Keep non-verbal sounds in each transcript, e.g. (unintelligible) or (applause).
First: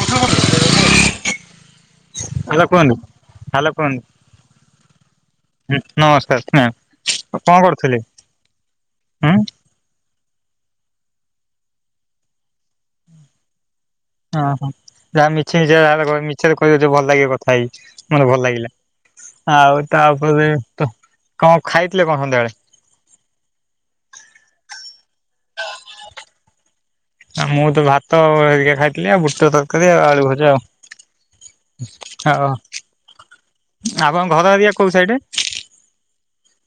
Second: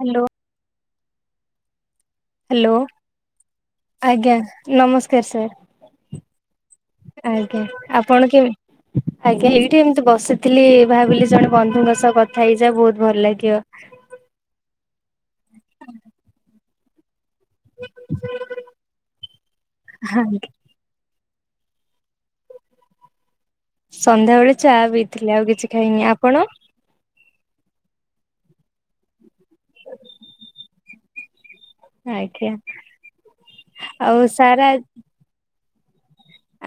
Hello. ଆଲ hello କୁହନ୍ତୁ। Hello ଆଜ୍ଞା ନମସ୍କାର ସାର୍। ହୁଁ, ନମସ୍କାର ହେଁ ଆଉ କଣ ଆଜ୍ଞା କରୁଥିଲେ? ଆପଣ କେମି ହୁଁ ଆଜ୍ଞା ଏଇଠି ଏମିତି ବସି ଥିଲି ଭାବିଲି ଜଣେ ବନ୍ଧୁଙ୍କ ସହ କଥା ହେଇଯା ବହୁତ ଭଲ ଲାଗିବ। ଅଁ, ହଁ ଯାହା ମିଛି ମିଛ ଯା କର ମିଛରେ କହି ହଉଚ ଭଲ ଲାଗିବ। ଥାଇ ମୋତେ ଭଲ ଲାଗିଲା। ଆଉ ହଁ ତାପରେ ତ କଣ ଖାଇଥିଲେ କଣ ସନ୍ଧ୍ୟାବେଳେ? ସନ୍ଧ୍ୟାବେେଳେ ଚା ପିଇ ଥିଲେ। ଆଉ କିଛି ଖାଇନି। ଆପଣ? ଆଉ ମୁଁ ତ ଭାତ ହେରିକ ଖାଇଥିଲି ଆଉ ବୁଟ ତରକାରୀ ଆଉ ଆଳୁ ଭଜା ଆଉ। ହୋ ଆଜ୍ଞା ଆପଣ ଆଉ ଘର ସାର୍ ହେରିକା କୋଉ ସାଇଡ?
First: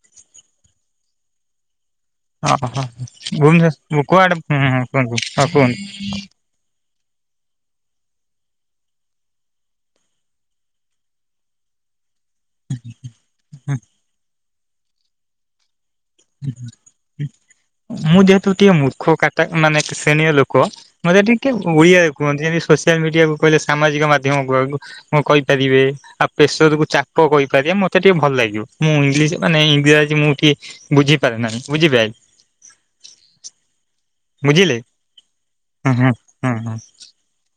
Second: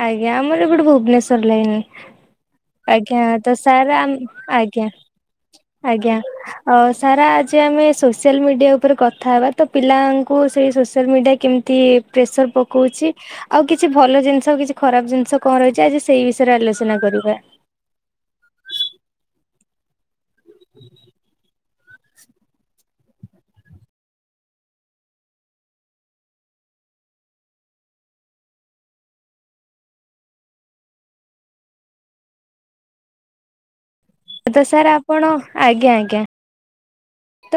ଆଜ୍ଞା ଆମର ଏପଟେ ଭୁବନେଶ୍ଵର ଲାଇନ୍। ଓହୋ ଆଜ୍ଞା ତ ସାର୍ ଭୁବନେଶ୍ୱର ଆମ୍ କୁଆଡେ ହୁଁ ହୁଁ ଆଜ୍ଞା, କୁହନ୍ତୁ ହଁ କୁହନ୍ତୁ। ଆଜ୍ଞା, ଅ, ସାର ଆଜି ଆମେ ସୋସିଆଲ୍ ମିଡ଼ିଆ ଉପରେ କଥା ହବା। ତ ପିଲାଙ୍କୁ ସେଇ ସୋସିଆଲ୍ ମିଡ଼ିଆ କେମିତି ପ୍ରେସର୍ ପକଉଛି। ଆଉ କିଛି ଭଲ ଜିନିଷ, ଆଉ କିଛି ଖରାପ ଜିନିଷ, କଣ ରହିଚି ଆଜି ସେଇ ବିଷୟରେ ଆଲୋଚନା କରିବା। ମୁଁ ଯେହେତୁ ଟିକେ ମୂର୍ଖ କାଟା ମାନେ ଶ୍ରେଣୀୟ ଲୋକ ମୋତେ ଟିକେ ଓଡିଆରେ କୁହନ୍ତି ଯେମିତି ସୋସିଆଲ ମିଡିଆକୁ କହିଲେ ସାମାଜିକ ମାଧ୍ୟମ କୁହନ୍ତୁ ହଁ କହିପାରିବେ ଆଉ ପେଶ ର କୁ ଚାପ କହିପାରିବେ ମତେ ଟିକେ ଭଲ ଲାଗିବ ମୁଁ ଇଂଲିଶ ମାନେ ଇଂରାଜୀ ମୁଁ ଟିକେ ବୁଝିପାରେ ନାହିଁ ବୁଝିପାଇଲେ? ତ ବୁଝିଲେ ସାର୍ ଆପଣ ହୁଁ ଆଜ୍ଞା ହୁଁ ଆଜ୍ଞା। ହୁଁ ହୁଁ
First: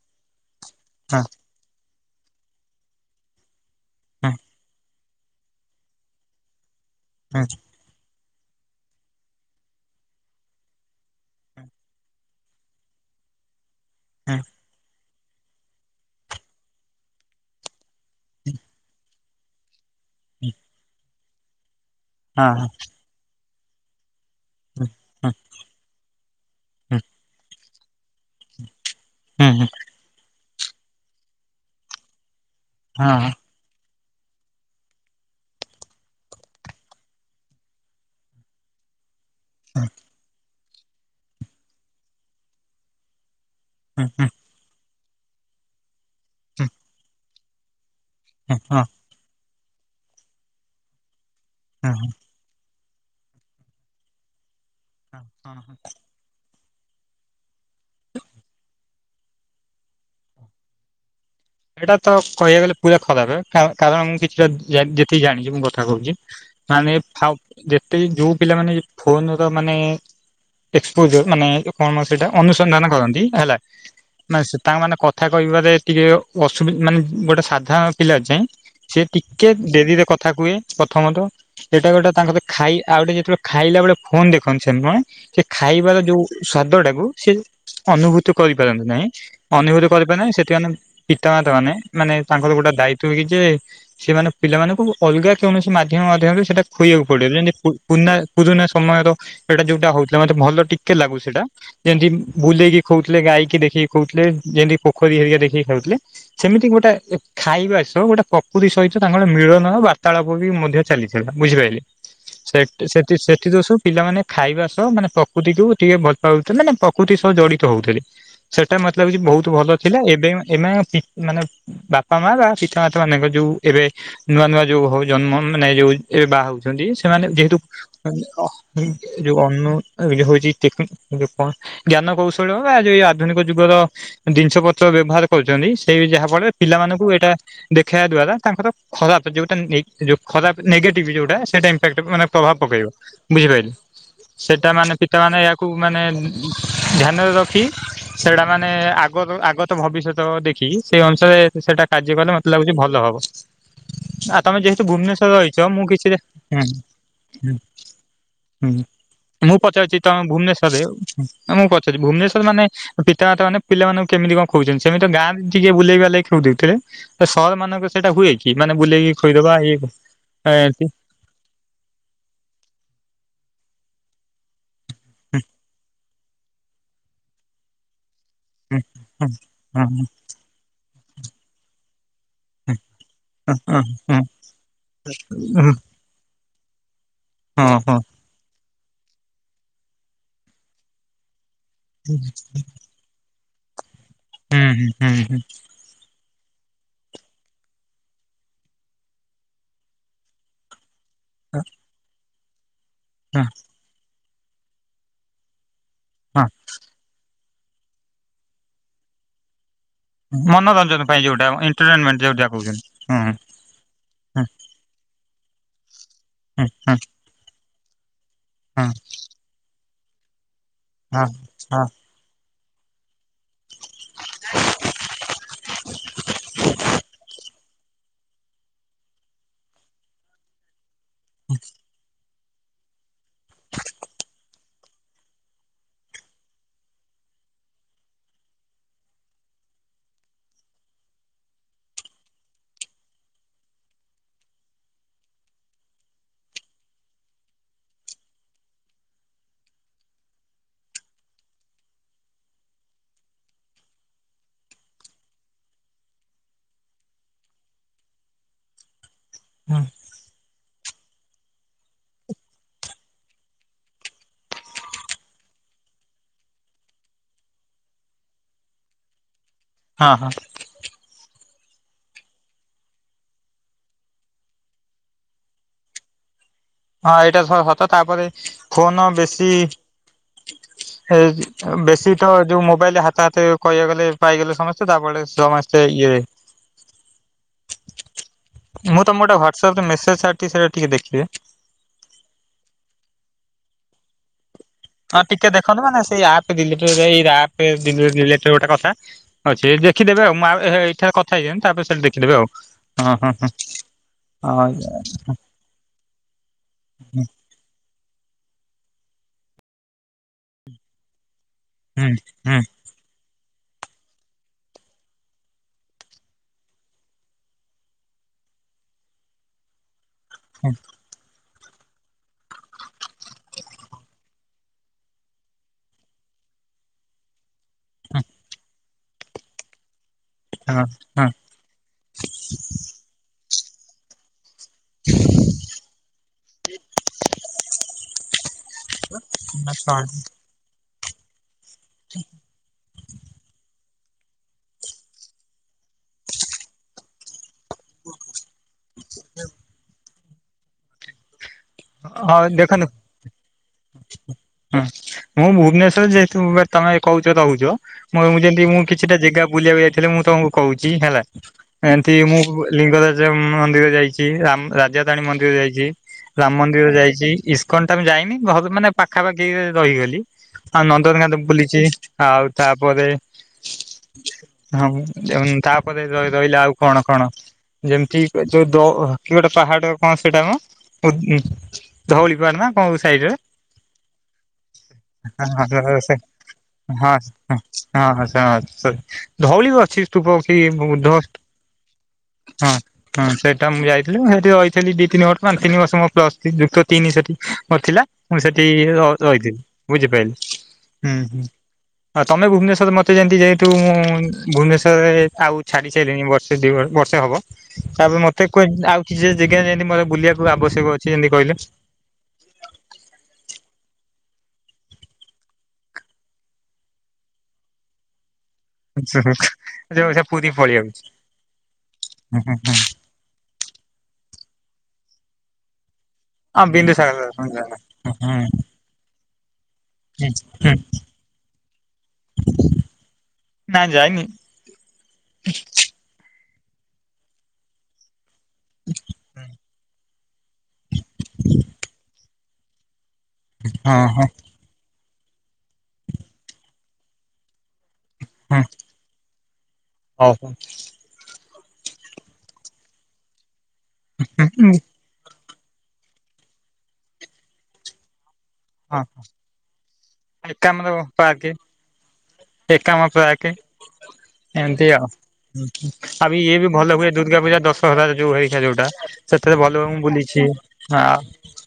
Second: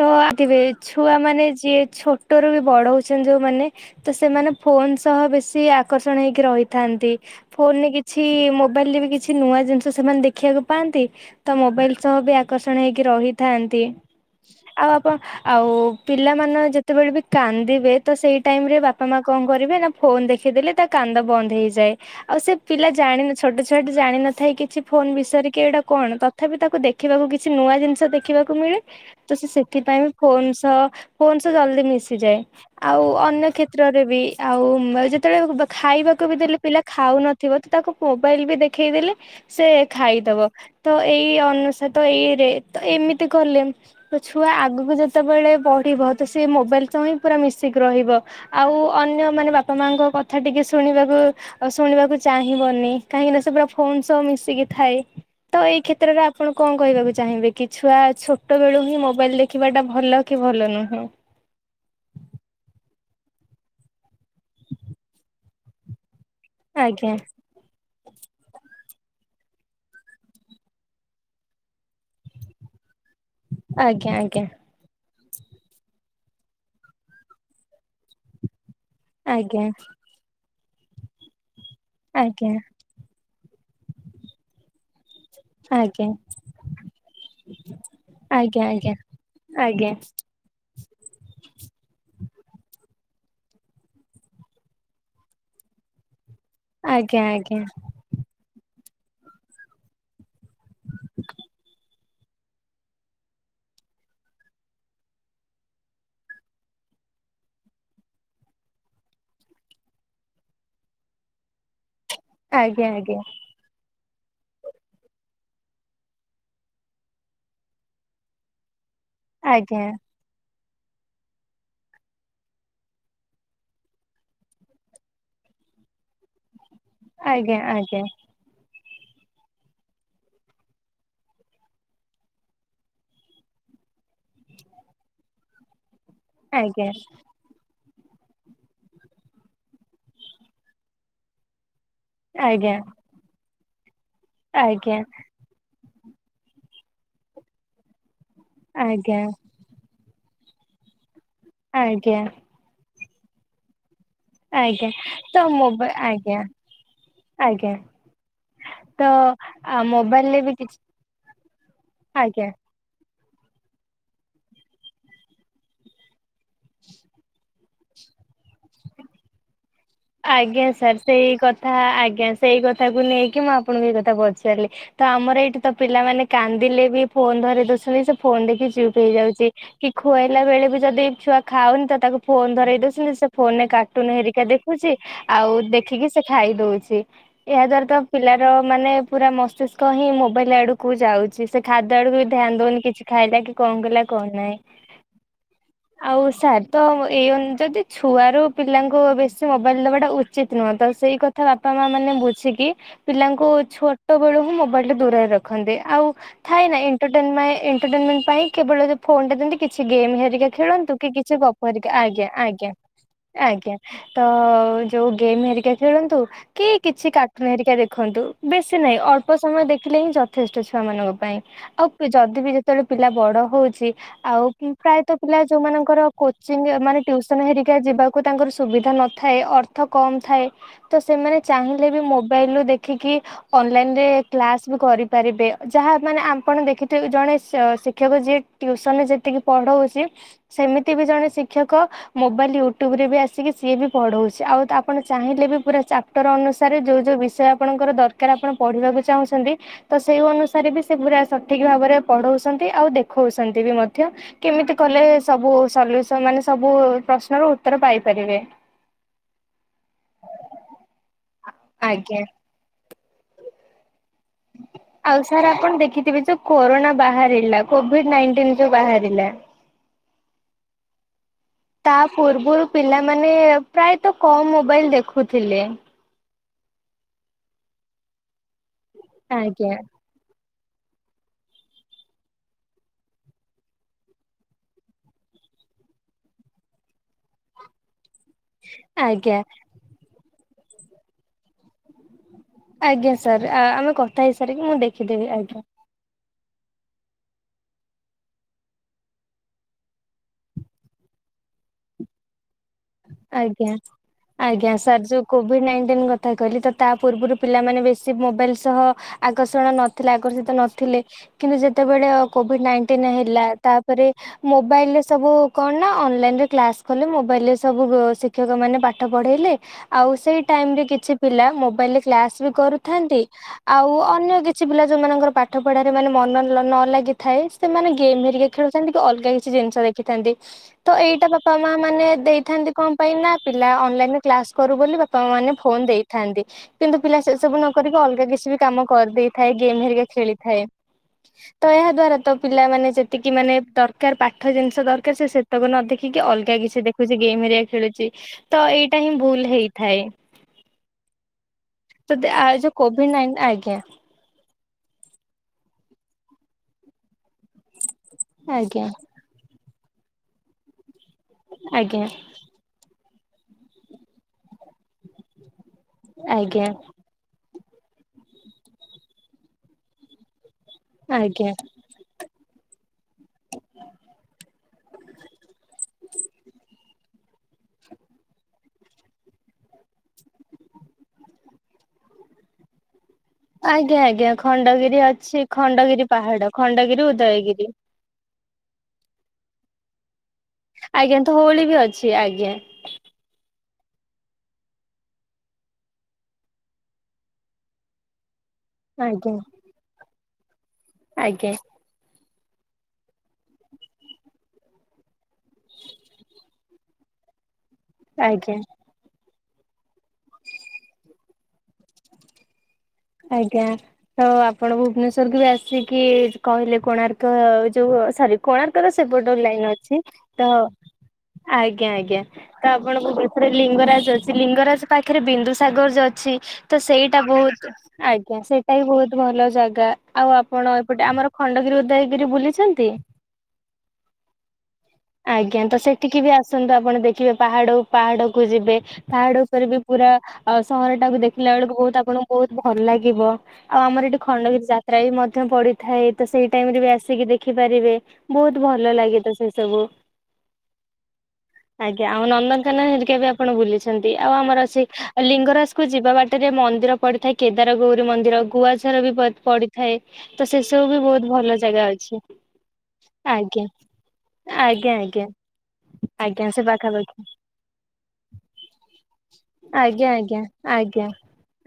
ଆ ଥିବେ ଛୁଆ ହଁ ମାନେ ଯିଏ ଛୋଟ ରୁ ବି ବଡ ହଉଛନ୍ତି ଯୋଉମାନେ ତ ସେମାନେ ଫୋନ ସହ ବେଶୀ ଆକର୍ଷଣ ହେଇକି ରହିଥାନ୍ତି ହଁ ହଁ ଫୋନ ରେ କିଛି କିଛି ମୋବାଇଲରେ ବି କିଛି ନୂଆ ଜିନିଷ ସେମାନେ ଦେଖିବାକୁ ପାଆନ୍ତି ତ ମୋବାଇଲ ସହ ବି ଆକର୍ଷଣ ହେଇକି ରହିଥାନ୍ତି। ଆଉ ଆପଣ ଆଉ ପିଲା ମାନ ଯେତେବେଳେ ବି କାନ୍ଦିବେ ତ ସେଇ ଟାଇମ ରେ ବାପା ମା କଣ କଣ କରିବେ ନା ଫୋନ ଦେଖିଦେଲେ ତା କାନ୍ଦ ବନ୍ଦ ହେଇଯାଏ ଆଉ ହଁ ହଁ ସେ ହଁ ପିଲା ଜାଣ ଛୋଟ ଛୁଆଟେ ଜାଣିନ ଥାଇ କିଛି ହୁଁ ଫୋନ ହୁଁ ବିଷୟରେ କି ଏଇଟା କଣ ତଥାପି ତାକୁ ଦେଖିବାକୁ କିଛି ନୂଆ ଜିନିଷ ଦେଖିବାକୁ ମିଳେ ତ ସେ ହୁଁ ହୁଁ ହଁ ହୁଁ ହୁଁ ହୁଁ ହୁଁ ସେଥିପାଇଁ ବି ଫୋନ୍ ସହ ଫୋନ ସହ ଜଲଦି ମିଶିଯାଏ ଆଉ ଅନ୍ୟ କ୍ଷେତ୍ର ରେ ବି ଉମ ଆଉ ଯେତେବେଳେ ଖାଇବାକୁ ବି ଦେଲେ ପିଲା ଖାଉନଥିବ ତ ତାକୁ ମୋବାଇଲ ବି ଦେଖ ଖେଇଦେଲେ ସେ ଖାଇଦବ ତ ଏଇ ଅନୁସାରେ ତ ଏଇରେ ତ ଏମିତି କଲେ ତ ଛୁଆ ଆଗକୁ ଯେତେବେଳେ ପଢିବ ତ ସେ ମୋବାଇଲ ତ ହିଁ ପୁରା ମିଶିକି ରହିବ ଆଉ ହଁ ଅନ୍ୟ ମାନେ ବାପା ମାଙ୍କ କଥା ଟିକେ ଶୁଣିବାକୁ ଆଉ ହଁ ହଁ ହଁ ଶୁଣିବାକୁ ଚାହିଁବନି କାହିଁକି ନା ସେ ପୁରା ଫୋନ ସହ ମିଶିକି ଥାଏ ତ ଏଇ କ୍ଷେତ୍ରରେ ଆପଣ କଣ କହିବାକୁ ଚାହିଁବେ କି ଛୁଆ ଛୋ ଛୋଟବେଳୁ ହିଁ ମୋବାଇଲ ଦେଖିବା ଟା ଭଲ କି ଭଲ ନୁହେଁ? ଏଇଟା ତ କହିବାକୁ ଗଲେ ପୁରା ଖରାପ କା କାରଣ ମୁଁ କିଛିଟା ଯେ ଯେତିକି ଜାଣିଛି ମୁଁ କଥା କହୁଚି ମାନେ ଆଜ୍ଞା ଫାଉ ଯେତେ ଯୋଉ ପିଲାମାନେ ଫୋନ ର ମାନେ ଏକ୍ସପୋଜର ମାନେ କଣ ସେଇଟା ଅନୁସନ୍ଧାନ କରନ୍ତି ହେଲା ଆଜ୍ଞା ଆଜ୍ଞା ମାନେ ସେ ତା ମାନେ କଥା କହିବାରେ ଟିକେ ଅସୁବି ମାନେ ଗୋଟେ ସାଧାରଣ ପିଲା ଯାଏଁ ସିଏ ଟିକେ ଆଜ୍ଞା ଡେରିରେ କଥା କୁହେ ପ୍ରଥମତଃ ଏଇଟା ଗୋଟେ ତାଙ୍କର ତ ଆଜ୍ଞା ଖାଇ ଆଉ ଗୋଟେ ଯେତେବେଳେ ଖାଇଲା ବେଳେ ଫୋନ ଦେଖନ୍ତି ସେମି ନୁହେଁ ସେ ଖାଇବାର ଯୋଉ ସ୍ଵାଦ ଟାକୁ ସେ ଅନୁଭୂତ କରିପାରନ୍ତି ଆଜ୍ଞା। ନାଇଁ ଅନୁଭୂତ ଆଜ୍ଞା କରିପାର ନାହିଁ ସେତି ମାନେ ପିତାମାତା ମାନେ ମା ମାନେ ତାଙ୍କର ଗୋଟେ ଦାୟିତଵ କି ଯେ ସେମାନେ ପିଲା ମାନନଙ୍କୁ ଅଲଗା କୌଣସି ମାଧ୍ୟମ ମାଧ୍ୟମ ରେ ସେଇଟା ଖୁଇବାକୁ ଆଜ୍ଞା ଆଜ୍ଞା ପଡିବ ଯେମିତି ପୁ କୁନା କୁରୁନା ସମୟର ସେଟା ଯୋଉଟା ହଉଥିଲା ମନେ ଭଲ ଟିକେ ଲାଗୁ ସେଇଟା ଯେମତି ବୁଲେଇକି ଖଉଥିଲେ ଗାଈକି ଦେଖିକି ଖଉଥିଲେ ଯେମିତି ପୋଖରୀ ହେରିକା ଦେଖିକି ଖାଉଥିଲେ ସେମିତି ଗୋଟେ ଖାଇବା ସହ ଗୋଟେ ପ୍ରକୃତି ସହିତ ତାଙ୍କର ମିଳନ ବାର୍ତ୍ତାଳାପ ବି ମଧ୍ୟ ଚାଲି ଟା ବୁଝିପାରିଲେ ଆଜ୍ଞା ଆଜ୍ଞା ଆଜ୍ଞା ସେଠି ସେଠି ତ ସବୁ ପିଲାମାନେ ଖାଇବା ସହ ମାନେ ପ୍ରକୃତିକୁ ଟିକେ ଭଲ ପାଉଥିଲେ ମାନେ ପ୍ରକୃତି ସହ ଜଡିତ ହଉଥିଲେ ସେ ତା ମତଲବ ହଉଚି ବହୁତ ଭଲ ଥିଲା ଆଜ୍ଞା ଏବେ ମା ଏମ ପି ମାନେ ବାପା ମା ବା ପିତା ମାତା ମାନଙ୍କ ଯୋଉ ଏବେ ନୂଆ ନୂଆ ଯୋଉ ହଉ ଜନ୍ମ ମାନେ ଯୋଉ ଉ ଏବେ ବାହାହଉଚନ୍ତି ସେମାନେ ଯେହେତୁ ଆଜ୍ଞା। ଅ ଯୋଉ ଅନୁ ଯଉ ହଉଛି ଟେକ ଯୋଉ କଣ ଜ୍ଞାନ କୌଶଳ ବା ଯୋଉ ଆଧୁନିକ ଯୁଗର ଜିନିଷ ପତ୍ର ବ୍ୟବହାର କରୁଛନ୍ତି ସେଇ ଯାହା ଫଳରେ ଆଜ୍ଞା ଆଜ୍ଞା ପିଲାମାନଙ୍କୁ ଏଇଟା ଦେଖାଇବା ଦ୍ଵାରା ତାଙ୍କର ଖରାପ ଯେଉଁଟା ନେଇ ଯେଉଁ ଖରାପ ନେଗେଟିଭ୍ ଯେଉଁଟା ସେଇଟା ମାନେ ପ୍ରଭାବ ଆଜ୍ଞା ପକେଇବ ବୁଝିପାରିଲ ଆଜ୍ଞା ସେଇଟା ମାନେ ଆଜ୍ଞା ପିତା ମାନେ ଏହାକୁ ମାନେ ଧ୍ୟାନରେ ରଖି ସେଟା ମାନେ ଆଜ୍ଞା। ଆଗ ଆଗତ ଭବିଷ୍ୟତ ଦେ ସେଇ ଅନୁସାରେ ସେଇଟା କାର୍ଯ୍ୟ ଆଜ୍ଞା କଲେ ମତେ ଲାଗୁଛି ଭଲ ହବ ଆଉ ତମେ ଯେହେତୁ ଆଜ୍ଞା ଭୁବନେଶ୍ଵର ତ ରହିଛ ମୁଁ ମୋବା କିଛି ଟା ଆଜ୍ଞା ହୁଁ ହୁଁ। ଆଜ୍ଞା ହୁଁ ତ ମୁଁ ଆ ପଚାରୁଚି ତମେ ମୋବାଇଲରେ ବି କିଛି ଭୁବନେଶ୍ଵରରେ ମୁଁ ପଚାରୁଚି ଭୁବନେଶ୍ଵର ଆଜ୍ଞା ମାନେ ପି ପିତା ମାତା ମାନେ ପିଲାମାନଙ୍କୁ କେମିତି କଣ କହୁଛନ୍ତି ସେମିତି ଗାଁରେ ଟିକେ ବୁଲେଇକି ଖୋଇ ଦୋଉଥିଲେ ତ ସହର ମାନଙ୍କ ସେଇଟା ହୁଏ କି ମାନେ ବୁଲେଇକି ଖଦବା ଇ ଆଜ୍ଞା ସାର୍ ସେଇ କଥା ଆଜ୍ଞା ସେଇ କଥା କ ନେଇକି ଆ ଆପଣଙ୍କୁ ଏ କଥା ପଚାରିଲି ତ ଆମର ଏଇଠି ତ ପିଲାମାନେେ କାନ୍ଦିଲେ ବି ଫୋନ ଧରେଇ ଦଉଚନ୍ତି ସ ଫୋନ ଦେଖି ଚୁପ୍ ହେଇଯାଉଛି। କି ଖୁଆଇଲା ବେଳେ ବି ଯଦି ଛୁଆ ଖାଉନି ତ ତାକୁ ଫୋନ ଧରଇ ଦଉଛନ୍ତି, ସେ ଫୋନରେ କାର୍ଟୁନ ହେରିକା ଦେଖୁଛି ଆଉ ଦେଖିକି ସେ ଖାଇ ଦଉଛି। ଏହା ଦ୍ଵାରା ତ ମନୋରଞ୍ଜନ ପିଲାର ମାନେ ପୁରା ମସ୍ତିଷ୍କ ହିଁ ମୋବାଇଲ ଆଡକୁ ଯାଉଛି। ସେ ଖାଦ୍ୟ ଆଡକୁ ବି ଧ୍ୟାନ ଦଉନି କିଛି ଖାଇଲା କି କଣ କଲା କଣ ନାହିଁ? ଆଉ ସାର୍ ତ ଏଇ (unintelligible) ଯଦି ଛୁଆରୁ ପିଲାଙ୍କୁ ବେଶୀ ମୋବାଇଲ ଦେବା ଟା ଉଚିତ୍ ନୁହେଁ ତ ସେଇ କଥା ବାପା ମା ମାନେ ବୁଝିକି ପିଲାଙ୍କୁ ଛୋଟ ବେଳୁ ହିଁ ମୋବାଇଲଠୁ ଦୂରରେ ରଖନ୍ତେ। ଆଉ ଥାଏ ନାଇଁ (unintelligible) ଏଣ୍ଟରଟେନମେ ଏଣ୍ଟରଟେନମେଣ୍ଟ ପାଇଁ କେବଳ ଫୋନ ଟା ଦିଅନ୍ତି? କିଛି ଗେମ୍ ହେରିକା ଖେଳନ୍ତୁ କି ପାଇଁ କିଛି ଯୋଉଟା ଗପ ହେରିକା। ଏଣ୍ଟରଟେନମେଣ୍ଟ ଆଜ୍ଞା ଯୋଉଟା ଆଜ୍ଞା କହୁଛନ୍ତି। ହୁଁ ଆଜ୍ଞା। ଆ ହୁଁ ଯୋଉ ଗେମ୍ ହେରିକା ଖେଳନ୍ତୁ କି ହୁଁ ହୁଁ କିଛି କାଟୁନ ହେରିକା ଦେଖନ୍ତୁ? ବେଶୀ ହଁ ନାହିଁ ଅଳ୍ପ ସମୟ ଦେଖିଲେ ହିଁ ଯଥେଷ୍ଟ ଛୁଆ ମାନଙ୍କ ହଁ ପାଇଁ। ହଁ ଆଉ ଯଦି ବି ଯେତେବେଳେ ପିଲା ବଡ ହଉଛି ଆଉ ପ୍ରାୟତଃ ପିଲା ଯୋଉମାନଙ୍କର କୋଚିଂ ମାନେ ଟ୍ୟୁସନ ହେରିକା ଯିବାକୁ ତାଙ୍କର ସୁବିଧା ନଥାଏ। ଅର୍ଥ କମ ଥାଏ। ତ ସେମାନେ ଚାହିଁଲେ ବି ମୋ ମୋବାଇଲ ରୁ ଦେଖିକି ଅନଲାଇନରେ କ୍ଲାସ ବି କରିପାରିବେ। ଯାହା ମାନେ ଆପଣ ଦେଖିେଥିବେ ଜଣେ ସ ଶିକ୍ଷକ ଯିଏ ଟିଉସନରେ ଯେତିକି ପଢଉଛି? ସେମିତି ବି ଜଣେ ଶିକ୍ଷକ ମୋ (unintelligible) ୟୁଟୁବରେ ବି ଆସିକି ସିଏ ବି ପଢ଼ଉଛି। ଆଉ ତ ଆପଣ ଚାହିଁଲେ ବି ପୁରା ଚାପ୍ଟର ଅନୁସାରେ ଯୋଉ ଯୋଉ ବିଷୟ ଆପଣଙ୍କର ଦରକାର ଆପଣ ପଢିବାକୁ ଚାହୁଁଛନ୍ତି ତ ସେଇ ଅନୁସାରେ ବି ସେ ପୁରା ସଠିକ ଭାବରେ ପଢଉଛନ୍ତି ଆଉ ଦେଖଉଛନ୍ତି। (unintelligible) ମଧ୍ୟ କେମିତି କଲେ ସବୁ ସଲ୍ୟୁସନ ମାନେ ସବୁ ପ୍ରଶ୍ନର ଉତ୍ତର ପାଇପାରିବେ। ହଁ। ଆଜ୍ଞା। ହୁଁ ଆଉ ସାର୍ ଆପଣ ଦେଖିଥିବେ ଯୋଉ କରୋନା ବାହାରିଲା? କୋଭିଡ ନାଇଣ୍ଟିନ୍ ଯୋଉ ବାହାରିଲା? ହଁ ହଁ। ତା ପୂର୍ବରୁ ପିଲାମାନେ ପ୍ରାୟତଃ କମ୍ ମୋବାଇଲ ଦେଖୁଥିଲେ। ହଁ ଏଇଟା (unintelligible) ସତ ତାପରେ ଫୋନ ବେଶୀ ଆଜ୍ଞା ଏ ବେଶୀ ତ ଯୋଉ ମୋବାଇଲ ହାତ ହାତ କହିବାକୁ ଗଲେ ପାଇଗଲେ ସମସ୍ତେ। ତାପରେ ସମସ୍ତେ ଇଏ ମୁଁ ତମ (unintelligible) ଗୋଟେ ଆଜ୍ଞା ହ୍ୱାଟ୍ସଆପ ରେ ମେସେଜ୍ ଛାଡିଛି ସେଇଟା ଟିକେ ଦେଖିବେ। ଆଜ୍ଞା ସାର୍ ଆମେ କଥା ହେଇ ହଁ ଟିକେ ଦେଖନ୍ତୁ ମାନେ ସେଇ ଆପ୍ (unintelligible) ଆପ୍ ଡି ରିଲେଟରେ ଗୋଟେ କଥା ଅଛି। ଦେଖିଦେବେ ଆଉ (unintelligible) ଏଠାରେ କଥା ହେଇଛି। (unintelligible) ତାପରେ ସେଠି ଦେଖିଦେବେ ଆଉ ହଁ ହଁ ହଁ ଆଜ୍ଞା ଆଜ୍ଞା ସାର୍ ଯୋଉ କୋଭିଡ ନାଇଣ୍ଟିନ କଥା କହିଲି ତ ତା ପୂର୍ବରୁ ପିଲାମାନେ ବେଶୀ ସେ ମୋବାଇଲ ସହ ଆକର୍ଷଣ ନଥିଲେ ଆକର୍ଷିତ ନଥିଲେ? କିନ୍ତୁ ଯେତେବେଳେ ହଁ କୋଭିଡ ନାଇଣ୍ଟିନ ହେଲା? ତାପରେ ମୋବାଇଲରେ ସବୁ କଣ ନା? ଅନଲାଇନ ରେ କ୍ଲାସ କଲେ ମୋବାଇଲରେ ସବୁ ଶିକ୍ଷକମାନେ ପାଠ ପଢ଼ାଇଲେ। ଆଉ ସେଇ ଟାଇମରେ କିଛି ପିଲା ମୋବ ବାଇଲରେ କ୍ଲାସ୍ ବି କରୁଥାନ୍ତି। ଆଉ ଅନ୍ୟ କିଛି ପିଲା ଯୋଉମାନଙ୍କର ପାଠ ପଢାରେ ମାନେ ମନ ନ ଲା ଲାଗିଥାଏ? ସେମାନେ ଗେମ୍ ହେରିକି ଖେଳୁଥାନ୍ତି କି ଅଲଗା କିଛି ଜିନିଷ ଦେଖିଥାନ୍ତି। ହଁ ତ ଏଇଟା ବାପା ମା ମାନେ ଦେଇ କଣ ପାଇଁ ନାଁ ପିଲା ଅନଲାଇନରେ କ୍ଲାସ କରୁ ବୋଲି ବାପା ମା ମାନେ ଫୋନ ଦେଇଥାନ୍ତି। କିନ୍ତୁ, ପିଲା ସେ ସବୁ ନ କରିକି ଅଲଗା କିଛି ବି କାମ କରିଦେଇଥାଏ। ଗେମ୍ ହଁ ହେରିକା ଖେଳି ଥାଏ। ତ ଏହା ଦ୍ଵାରା ତ ପିଲାମାନେ ଯେତିକି ମାନେ ଦର କାର ପାଠ ଜିନିଷ ଦରକାର ସେ ସେତକ ନ ଦେଖିକି ଅଲଗା କିଛି ଦେଖୁଛି ଗେମ୍ ହେରିକା ଖେଳୁଛି ତ ଏଇଟା ହିଁ ଭୁଲ ହେଇଥାଏ। ତ ହଁ ଆ ଯୋଉ ଦେଖନ୍ତୁ (inaudible) କୋଭିଡ ନାଇ ଆଜ୍ଞା। ହୁଁ ମୁଁ ଭୁବନେଶ୍ଵରରେ ଯେହେତୁ ତମେ କହୁଛ ରହୁଛ ମୁ ଯେମତି ମୁଁ ଆଜ୍ଞା କିଛିଟା ଜେଗା ବୁଲିବାକୁ ଯାଇଥିଲେ ମୁଁ ତମକୁ କହୁଛି ହେଲା ଆଜ୍ଞା ଏମିତି ମୁଁ ଉ ଲିଙ୍ଗରାଜ ଯଉ ମନ୍ଦିର ଯାଇଛି ରାମ ରାଜାରଣୀ ମନ୍ଦିର ଯାଇଛି ରାମ ଆଜ୍ଞା ମନ୍ଦିର ଯାଇଛି ଇସ କନ ତ ମୁଁ ଯାଇନି ଘରୁ ମାନେ ପାଖାପାଖି ରହିଗଲି। ଆଉ ନନ୍ଦନକାନନ ଆଜ୍ଞା। ବୁଲିଛି ଆଉ ତାପରେ। ହଁ ଉଁ ତାପରେ ର-ରହିଲା ଆଉ କଣ କଣ? ଯେମିତି ଏ ଯୋଉ ଦ ଅ କି ଗୋଟେ ପାହାଡ କଣ ସେଇଟା କଣ? ଉଦ ଉଁ ଧଉଳି ପାହାଡ ନା କଣ ସାଇଡରେ? ଆଜ୍ଞା ଆଜ୍ଞା ଖଣ୍ଡଗିରି ଅଛି ଖଣ୍ଡଗିରି ହଁ ପାହାଡ ଖଣ୍ଡଗିରି ହଁ ଉଦୟଗିରି। ହଁ ସରି ଧଉଳି ବି ଅଛି। ସ୍ତୁପ ଅଛି ବୁ-ବୁଦ୍ଧ ଆଜ୍ଞା ସ୍ତୁ ଧଉଳି ବି ଅଛି ଆଜ୍ଞା ହଁ ହଁ ସେ ସେଟା ମୁଁ ଯାଇଥିଲି ସେଇଠି ରହିଥିଲି ଦି ତିନି ବର୍ଷ ପାଞ୍ଚ ତିନି ବର୍ଷ ମୋ ପ୍ଲସ ଥ୍ରି ଯୁକ୍ତ ତିନି ସେଠି ମୋର ଥିଲା। ମୁଁ ସେଠି ଆଜ୍ଞା ର-ରହିଥିଲି ବୁଝିପାଇଲେ ହୁଁ ହୁଁ। ଆଜ୍ଞା ହଁ ତମେ ଭୁବନେଶ୍ୱର ମୋତେ ଯେମିତି ଯେହେତୁ ମୁଁ ଉଁ ଭୁବନେଶ୍ୱରରେ ଆଉ ଛାଡ଼ି ସାଇଲିଣି ବର୍ଷେ ଦୁଇ ବ ବର୍ଷେ ହବ। ତାପରେ ମତେ ଆଜ୍ଞା କୁ ଆଉ କିଛି ଟା ଜାଗା ଯେମିତି ମୋ ବୁଲିବାକୁ ଆବଶ୍ଯ ସବୁ ଅଛି ଯେମିତି କହିଲେ। ଆଜ୍ଞା ତ ଆପଣ ଭୁବନେଶ୍ଵରକୁ ବି ଆସିକି କହିଲେ କୋଣାର୍କ ଅ ଯୋଉ ସରି। କୋଣାର୍କ ତ ସେପଟ ଲାଇନ ଅଛି ଯୋଉ ପୁରୀ ତ। ପଳେଇ ଆଉଛି ଆଜ୍ଞା ଆଜ୍ଞା ତ ଆପଣଙ୍କୁ କେତେ ଟା ଲିଙ୍ଗରାଜ ଅଛି ଲିଙ୍ଗରାଜ ପାଖରେ ବିନ୍ଦୁ ସାଗର ଯୋଉ ଅଛି ହଁ ତ ସେଇଟା ବିନ୍ଦୁସାଗର ହୁଁ ବହୁତ। ହୁଁ ଆଜ୍ଞା ସେଇଟା ବି ବହୁତ ଭଲ ଜା କା ଆଉ ଆପଣ ହୁଁ ଏପଟେ ଆମର ଖଣ୍ଡଗିରି ଉଦୟଗିରି ବୁଲିଛନ୍ତି? ନା ଯାଇନି ଆଜ୍ଞା ତ ସେଠିକି ବି ଆସ ଆସନ୍ତୁ ଆପଣ ଦେଖିବେ ପାହାଡ ପାହାଡକୁୁ ଯିବେ ପାହାଡ ଉପରେ ବି ପୁରା ଆଉ ସହରଟାକୁ ଦେଖିଲା ବେଳକୁ ବହୁତ ଆପଣଙ୍କୁ ବହୁତ ଭଲ ଲାଗିବ ଆଉ ହଁ ଆମର ଏଠି ହଁ ଖଣ୍ଡଗିରି ଯା ଯାତ୍ରା ମଧ୍ୟ ପଡିଥାଏ ତ ସେଇ ଟାଇମରେ ବି ଆସିକି ଦେଖିପାରିବେ। ବହୁତ ହଁ ଭଲ ଲାଗେ ତ ସେ ସବୁ। ହଉ ହଉ। ଆଜ୍ଞା ଆଉ ନନ୍ଦନକାନନ ହେରିକା ବି ଆପଣ ବୁଲିଛନ୍ତି ଆଉ ଆମର ଅଛି ଏ ଲିଙ୍ଗରାଜ କୁ ଯିବା ବାଟରେ ମନ୍ଦିର ପଡିଥାଏ କେଦାର ଗୌରୀ ମନ୍ଦିର। ହଁ ଗୁଆଝର ବି ପ-ପଡିଥାଏ ତ ସେ ସବୁ ଏକାମ୍ର ବି ବହୁତ ପାର୍କ ଭଲ ଜାଗା ଅଛି। ଏକାମ୍ର ପାର୍କେ। ଆଜ୍ଞା ଆଜ୍ଞା ଆଜ୍ଞା। ହୁଁ ହୁଁ ଆଉ ବି ଆଜ୍ଞା ଇଏ ସେ ବି ଭଲ ହୁଏ ପାଖାପାଖି ଦୁର୍ଗା ପୂଜା ଦଶହରା ଯ-ଯୋଉ ହେରିକା ଯୋଉଟା ସେଥିରେ ଭଲ ହୁଏ ମୁଁ ଆଜ୍ଞା ଆଜ୍ଞା ବୁଲିଛି। ହଁ ଆଜ୍ଞା। ଆଉ।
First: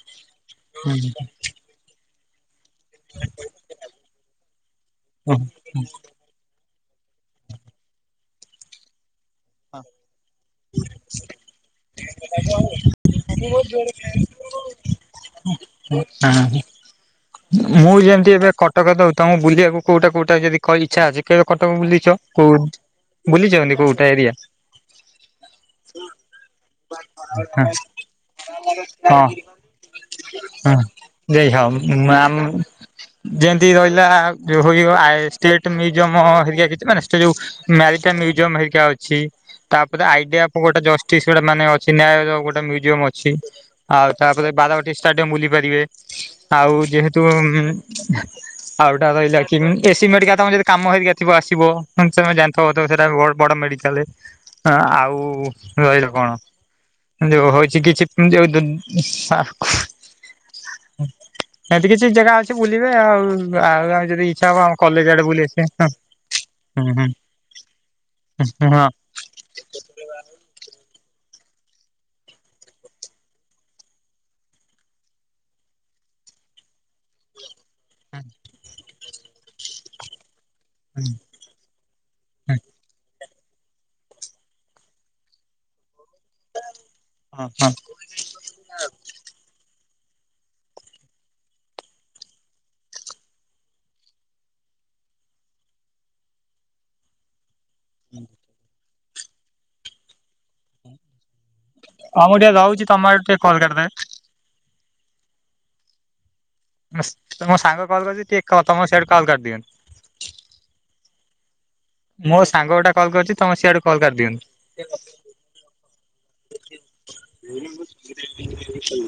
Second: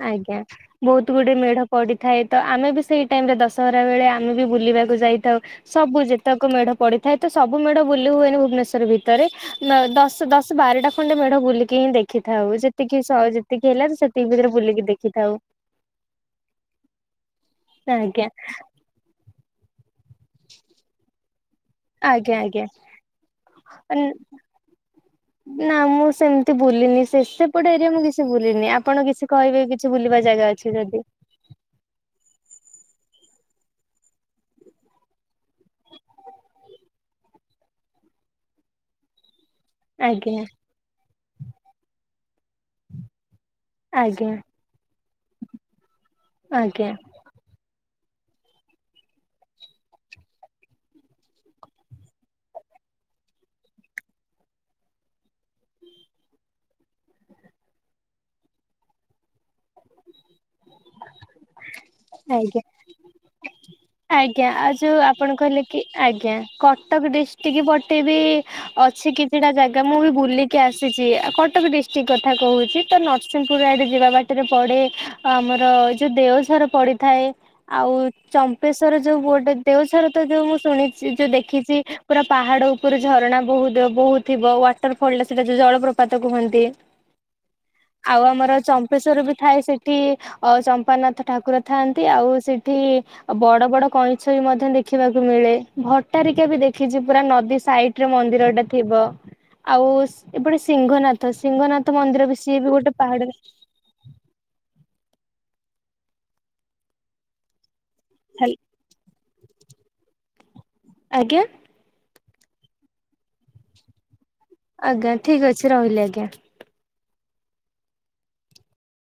ଆଜ୍ଞା ବହୁତ ଗୁଡେ ମେଢ ପଡିଥାଏ ତ ଆମେ ବି ସେଇ ଟାଇମରେ ଦଶହରା ବେଳେ ଆମେ ବି ବୁଲିବାକୁ ଯାଇଥାଉ ସବୁ ଯେତେକ ମେଢ ପଡିଥାଏ ତ ସବୁ ମେଢ଼ ହୁଏନି ଭୁବନେଶ୍ୱର ଭି ତରେ ଅଁ ଦଶ ଦଶ ବାରଟା ଖଣ୍ଡେ ମେଢ ବୁଲିକି ହିଁ ଦେଖିଥାଉ ଯେତିକି ସ ଯେତିକି ହେଲା ସେ ସେତିକି ଭିତରେ ବୁଲିକି ଦେଖିଥାଉ। ହୁଁ ହୁଁ ଆଁ ହୁଁ ମୁଁ ଆଜ୍ଞା ଯେମିତି ଏବେ କଟକ ଯଉ ତମ ବୁଲିବାକୁ। କୋଉଟା କୋଉଟା ଯଦି କହି ଇଚ୍ଛା ଅଛି କେବେ କଟକ ବୁଲିଛ ଆଜ୍ଞା କୋଉ ଆଜ୍ଞା। ବୁଲିଛନ୍ତି କୋଉଟା ଏରିଆ? (inaudible) ନା ମୁଁ ସେମିତି ବୁଲିନି ସେ ସେପଟ ଏରିଆ ମୁଁ କିଛି ବୁଲିିନି ଆପଣ ହଁ କିଛି କହିବେ କିଛି ବୁଲିବା ଯା ଯାଗା ଅଛି ଯଦି। ଏଇ ହ ଉଁ ଆମ ଯେମିତି ରହିଲା ଆଉ ଯୋଉ ହୋଇ ଆଇ ଷ୍ଟେଟ ମ୍ୟୁଜିୟମ ହେରିକା କିଛି ମାନେ ଷ୍ଟେ ଯଉ ମ୍ୟା ତା ମ୍ୟୁଜିୟମ ହେରିକା ଅ ଛି ତାପରେ ଆଜ୍ଞା ଆଇଡିଆ ଆପଣ ଗୋଟେ ଜଷ୍ଟିସ୍ ଗୋଟେ ମାନେ ଅଛି ନ୍ୟାୟ ଦବାକୁ ଗୋଟେ ମ୍ୟୁଜିୟମ ଅଛି। ଆଉ ଆଜ୍ଞା ତାପରେ ବାରବାଟୀ ଷ୍ଟାଡିୟମ ବୁଲି ପାରିବେ ଆଉ ଆଜ୍ଞା ଯେହେତୁ ଉଁ। ହ। ଆଉ ଏଟା ରହିଲା କିମ ଏ ସି ବି ମେଡିକାଲ ତମେ ଯଦି କାମ ହେରିକା ଥିବ ଆସିବ ଫଙ୍କସନ ରେ ଯାନ୍ତି ଫୋଟୋ ଉଠେଇଲା ବ-ବଡ଼ ମେଡିକା ଆଉ ରହିଲା କଣ? ଯଉ ହଉଚି କିଛି ଯଉ ଏମତି କିଛି ଜାଗା ଆଜ୍ଞା। ଅଛି ବୁଲିବେ ଆଉ ଆଉ ଯଦି ଇଚ୍ଛା ଆଜ୍ଞା ହବ ଆମ ଆଉ ଯୋଉ କଲେଜ ଆଡେ ଆପଣ ବୁଲି କହିଲେ ଆସିବେ। କି ଆଜ୍ଞା ହୁଁ ହୁଁ। କଟକ ଡିଷ୍ଟ୍ରିକ ପଟେଇବି ହଁ ହଁ ଅଛି କିଛିଟା ଜାଗା ମୁଁ ବି ବୁଲିକି ଆସିି ଆସିଚି କଟକ ଡିଷ୍ଟ୍ରିକ୍ଟ କଥା କହୁଛି ତ ନରସିଂହପୁର ଆଡେ ଯିବା ବାଟରେ ପଡ଼େ ଆମର ଯୋଉ ଦେଓଝର ପଡିଥାଏ ଆଉ ଚମ୍ପେଶ୍ଵର ଯୋଉ ଗୋଟେ ଦେଓଝର ତ ଯୋଉ ମୁ ଶୁଣିଛି ଯୋଉ ଦେଖିଛି ପୁରା ପାହାଡ ଉପରୁ ଝରଣା ବହୁ ବହୁତ ଥିବ ୱାଟରଫଲଟା ସେଟା ଯଉ ଜଳପ୍ର ପାତ କୁହନ୍ତି ହଁ ହଁ ଆଉ ଆମର ଚମ୍ପେଶ୍ଵର ବି ଥାଏ ସେ ସେଠି ଅ ଚମ୍ପାରାନାଥ ଠାକୁର ଥାଆନ୍ତି ଆଉ ସେଠି ବଡ ବଡ କଇଁଛ ବି ମଧ୍ୟ ଦେଖିବାକୁ ମିଳେ ଭଟାରିକା ବି ଦେଖିଛି ପୁରା ନଦୀ ସାଇଟରେ ମନ୍ଦିର ଟା ଥିବ ଆଉ ଏପଟେ ସିଂଘନାଥ। ସିଂଘନାଥ ହଁ ମନ୍ଦିର ମୁଁ ବି ଟିକେ ସିଏ ବି ରହୁଛି ଗୋଟେ ତମ ଆଡୁ ପାହାଡରେ ଟିକେ କଲ୍ କରିଦେବେ। ତ ମୋ ସାଙ୍ଗ କଲ୍ କରିଛି ଟିକେ ଥାଏ। କ ତମ ସିଆଡୁ କଲ୍ କାଟିଦିଅନ୍ତୁ। ଆଜ୍ଞା। ମୋ ସାଙ୍ଗ ଗୋଟା କଲ୍ କରିୁଛି ତମ ସିଆଡୁ କଲ କାଟିଦିଅନ୍ତୁ। ଆଜ୍ଞା ଠିକ ଅଛି ରହିଲି ଆଜ୍ଞା। ହ (unintelligible)